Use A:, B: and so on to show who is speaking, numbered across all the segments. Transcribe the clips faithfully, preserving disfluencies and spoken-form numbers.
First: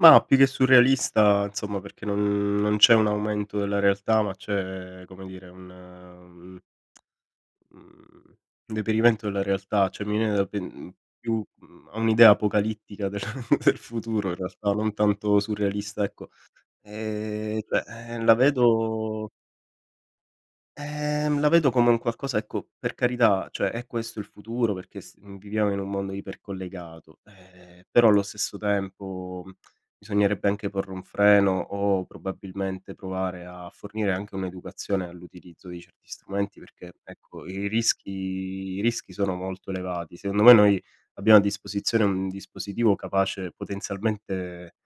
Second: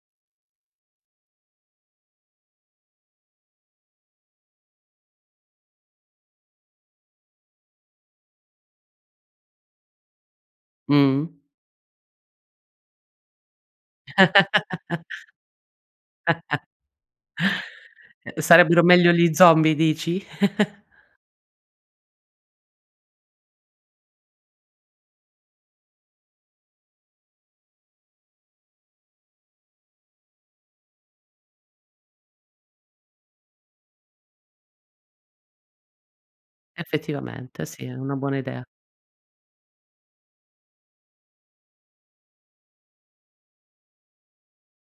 A: Mah, più che surrealista insomma perché non non c'è un aumento della realtà, ma c'è come dire un un, mhmm, deperimento della realtà, cioè mi viene da pen mhmm,
B: Mh-mh.
A: più, mhmm, a un'idea apocalittica del del futuro in realtà, non tanto surrealista, ecco. Ehm, cioè, eh la
B: Eh, sarebbero meglio
A: vedo
B: gli zombie dici?
A: Ehm, la vedo come un qualcosa ecco, per carità, cioè è questo il futuro perché s viviamo in un mondo iper collegato, eh, però allo stesso tempo bisognerebbe anche porre un freno o probabilmente provare a fornire anche un'educazione all'utilizzo di certi strumenti perché ecco,
B: Effettivamente
A: i
B: sì, è
A: rischi
B: una buona idea.
A: i rischi sono molto elevati. Secondo me noi abbiamo a disposizione un dispositivo capace potenzialmente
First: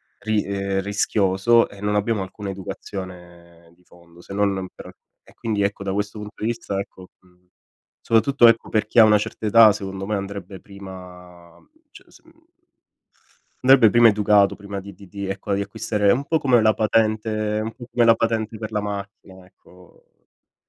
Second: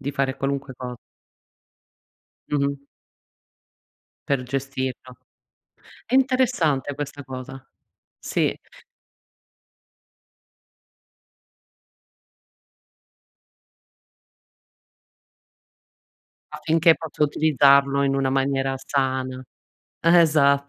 B: Di fare
A: ri
B: qualunque
A: ehm,
B: co
A: rischioso e non abbiamo alcuna
B: Mh-mh.
A: educazione di fondo, se
B: Per
A: non per
B: gestirlo.
A: e quindi ecco da
B: È
A: questo punto di vista
B: interessante
A: ecco,
B: questa
A: mhmm,
B: cosa.
A: sopatutto
B: Sì.
A: ecco per chi ha una certa età secondo me andrebbe prima c s mhmm, ndebbe prima educato prima di di di ecco, di acquistare un po' come la
B: Affinché [unintelligible]
A: patente un po'
B: utilizzarlo
A: come la
B: in una
A: patente per
B: maniera
A: la
B: sana.
A: macchina, ecco.
B: Eh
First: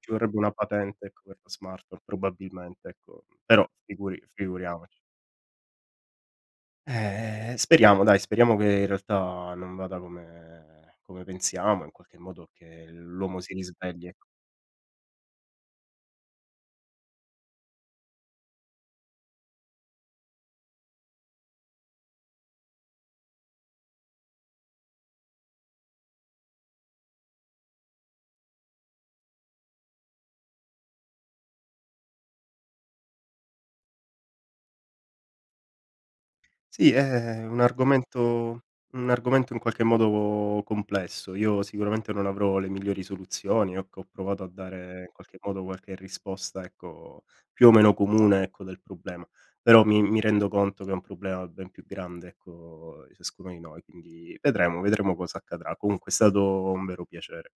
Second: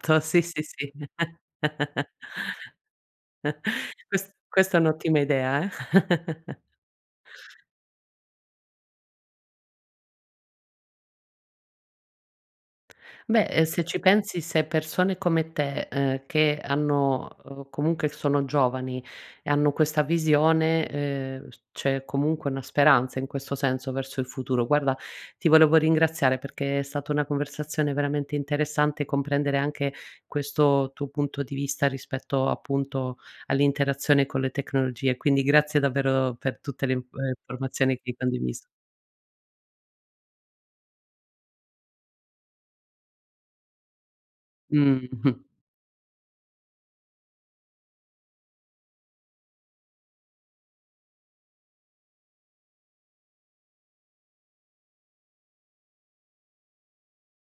A: Ci vorrebbe
B: sì,
A: una
B: sì, sì.
A: patente ecco, per la smartphone probabilmente, ecco, però figuri
B: Ques questa è
A: figuriamoci.
B: un'ottima idea eh!
A: Eh speriamo dai, speriamo che in realtà non vada come come pensiamo, in qualche modo che l'uomo
B: Beh,
A: si
B: uhm, se ci
A: risvegli, ecco.
B: pensi, se persone come te, ehm, che hanno, uhm, comunque sono giovani e hanno questa visione, ehm, s c'è comunque una speranza in questo senso, verso il futuro. Guarda, ti volevo ringraziare perché è stata una conversazione veramente interessante, comprendere anche questo tuo punto di vista rispetto, appunto all'interazione con le tecnologie. Quindi grazie davvero per tutte
A: Sì,
B: le in e
A: è un
B: informazioni che hai condiviso.
A: argomento un argomento in qualche modo complesso. Io sicuramente non avrò le migliori soluzioni, occo ho provato a dare
B: Mh.
A: in qualche modo qualche risposta ecco, più o meno comune ecco, del problema, però mi mi rendo conto che è un problema ben più grande ecco, di ciascuno di noi, quindi vedremo, vedremo cosa accadrà. Comunque è stato un vero piacere.